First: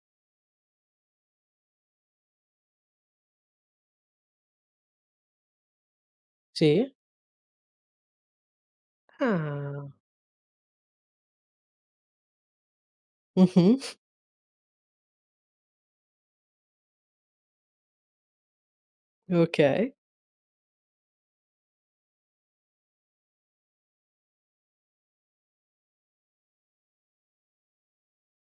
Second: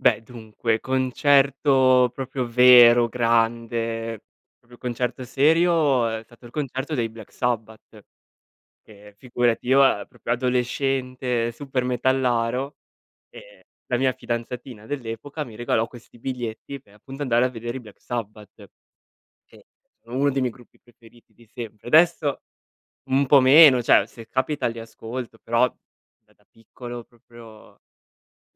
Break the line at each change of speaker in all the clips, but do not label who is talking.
Beh, dunque, concerto proprio vero, grande, proprio concerto serio, è stato il
Sì.
concerto dei Black Sabbath. Che figurati io
Ah.
a proprio adolescente, supermetallaro e
Mh-mh.
la mia fidanzatina dell'epoca mi regalò questi biglietti, pe' appunto andare a vedere i Black Sabbath. Che
Okay.
sono uno dei miei gruppi preferiti di sempre. Adesso un po' meno, cioè se capita li ascolto, però, da da piccolo, proprio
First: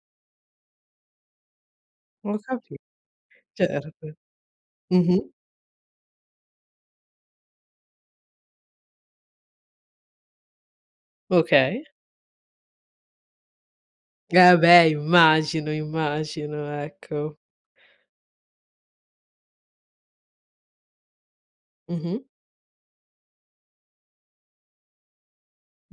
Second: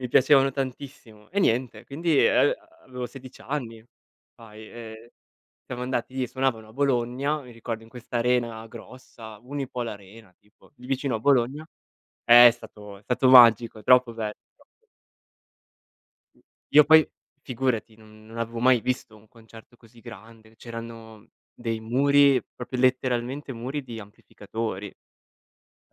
mi piacevano tantissimo. E niente, quindi,
Ho
ehm,
capi
avevo 16 anni
certo,
fai, ehm,
mh-mh.
siamo andati suonavano a Bologna, mi ricordo in questa arena grossa, Unipol Arena tipo, lì vicino a Bologna,
Okay.
è stato è stato magico, è troppo bell
Eh, beh immagino, immagino
Io poi
ecco.
figurati, non non avevo mai visto un concerto così grande, c'erano dei
Mh-mh.
muri, proprio letteralmente muri, di amplificatori.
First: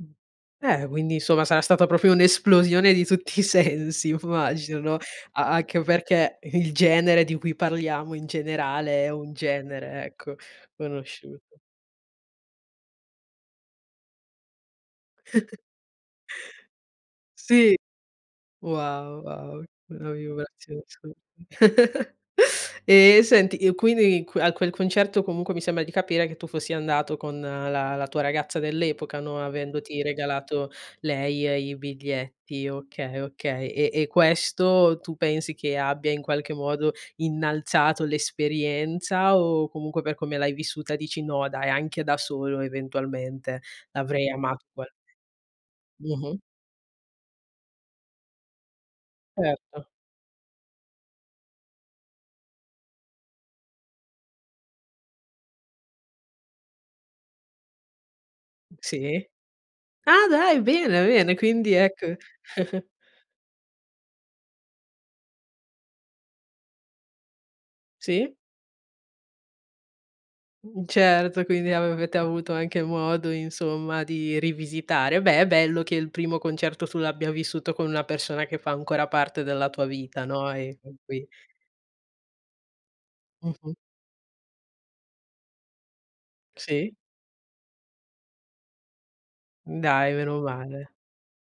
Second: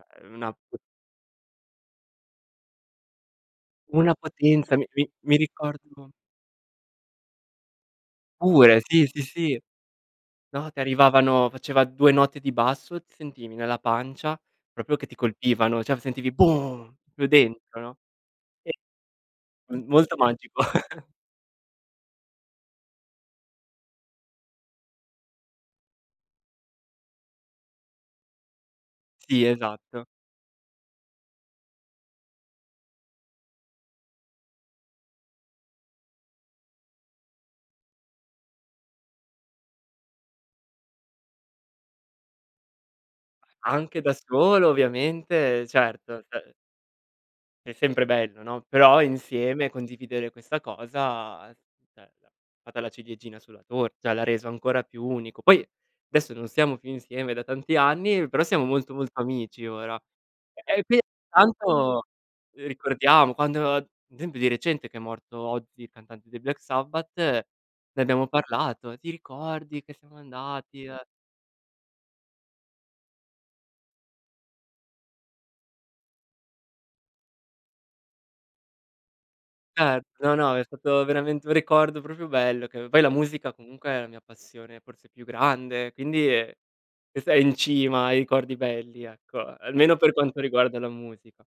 Mh,
una
beh, quindi insomma sarà stata proprio un'esplosione di tutti i sensi
una potenza, mi
immagino,
mi mi
a anche
ricordo
perché il genere di cui parliamo in
Pure,
generale
sì,
è
sì,
un
sì.
genere, ecco,
No, ti
conosciuto.
arrivavano faceva 2 note di basso, sentivi nella pancia proprio che ti colpivano, cioè v sentivi boom proprio
Sì,
dentro, no. E
wow, wow,
m molto magico.
[unintelligible] Ehm, e senti, i quindi q a quel concerto, comunque mi sembra di capire che tu fossi andato con la la tua ragazza dell'epoca, no,
Sì,
avendoti
esatto.
regalato lei, ehm, i biglietti, okay, okay. E e questo tu pensi che abbia in qualche modo innalzato l'esperienza, o comunque per come l'hai vissuta dici: "No, dai, anche da solo eventualmente,
Anche da
l'avrei amato
solo
ugualme"
ovviamente, certo
Mh-mh.
f è sempre bello, no, però insieme,
Certo.
condividere questa cosa [unintelligible] è stata la ciliegina sulla tor cioè l'ha reso ancora più unico. Poi adesso non stiamo più insieme da tanti anni, però siamo molto, molto
Sì.
amici ora.
Ah dai,
[unintelligible]
bene, bene, quindi
tanto,
ecco
uhm, ricordiamo, quando d'esempio di recente, che è morto Ozzy, il cantante dei Black Sabbath, ne abbiamo
Sì.
parlato: "Ti ricordi che siamo andati,
Mh,
eh"
certo, quindi avete avuto anche modo insomma di rivisitare. Beh, è bello che il primo concerto tu l'abbia vissuto con una persona che fa ancora parte della tua
Cert
vita,
no,
no,
no, è
e con
stato
cui
veramente un ricordo proprio bello, che poi la musica
Mh-mh.
comunque è la mia passione forse più grande, quindi, ehm,
Sì.
[unintelligible] è in cima ai ricordi belli ecco, a
Mh,
almeno per
dai,
quanto
meno
riguarda la
male.
musica.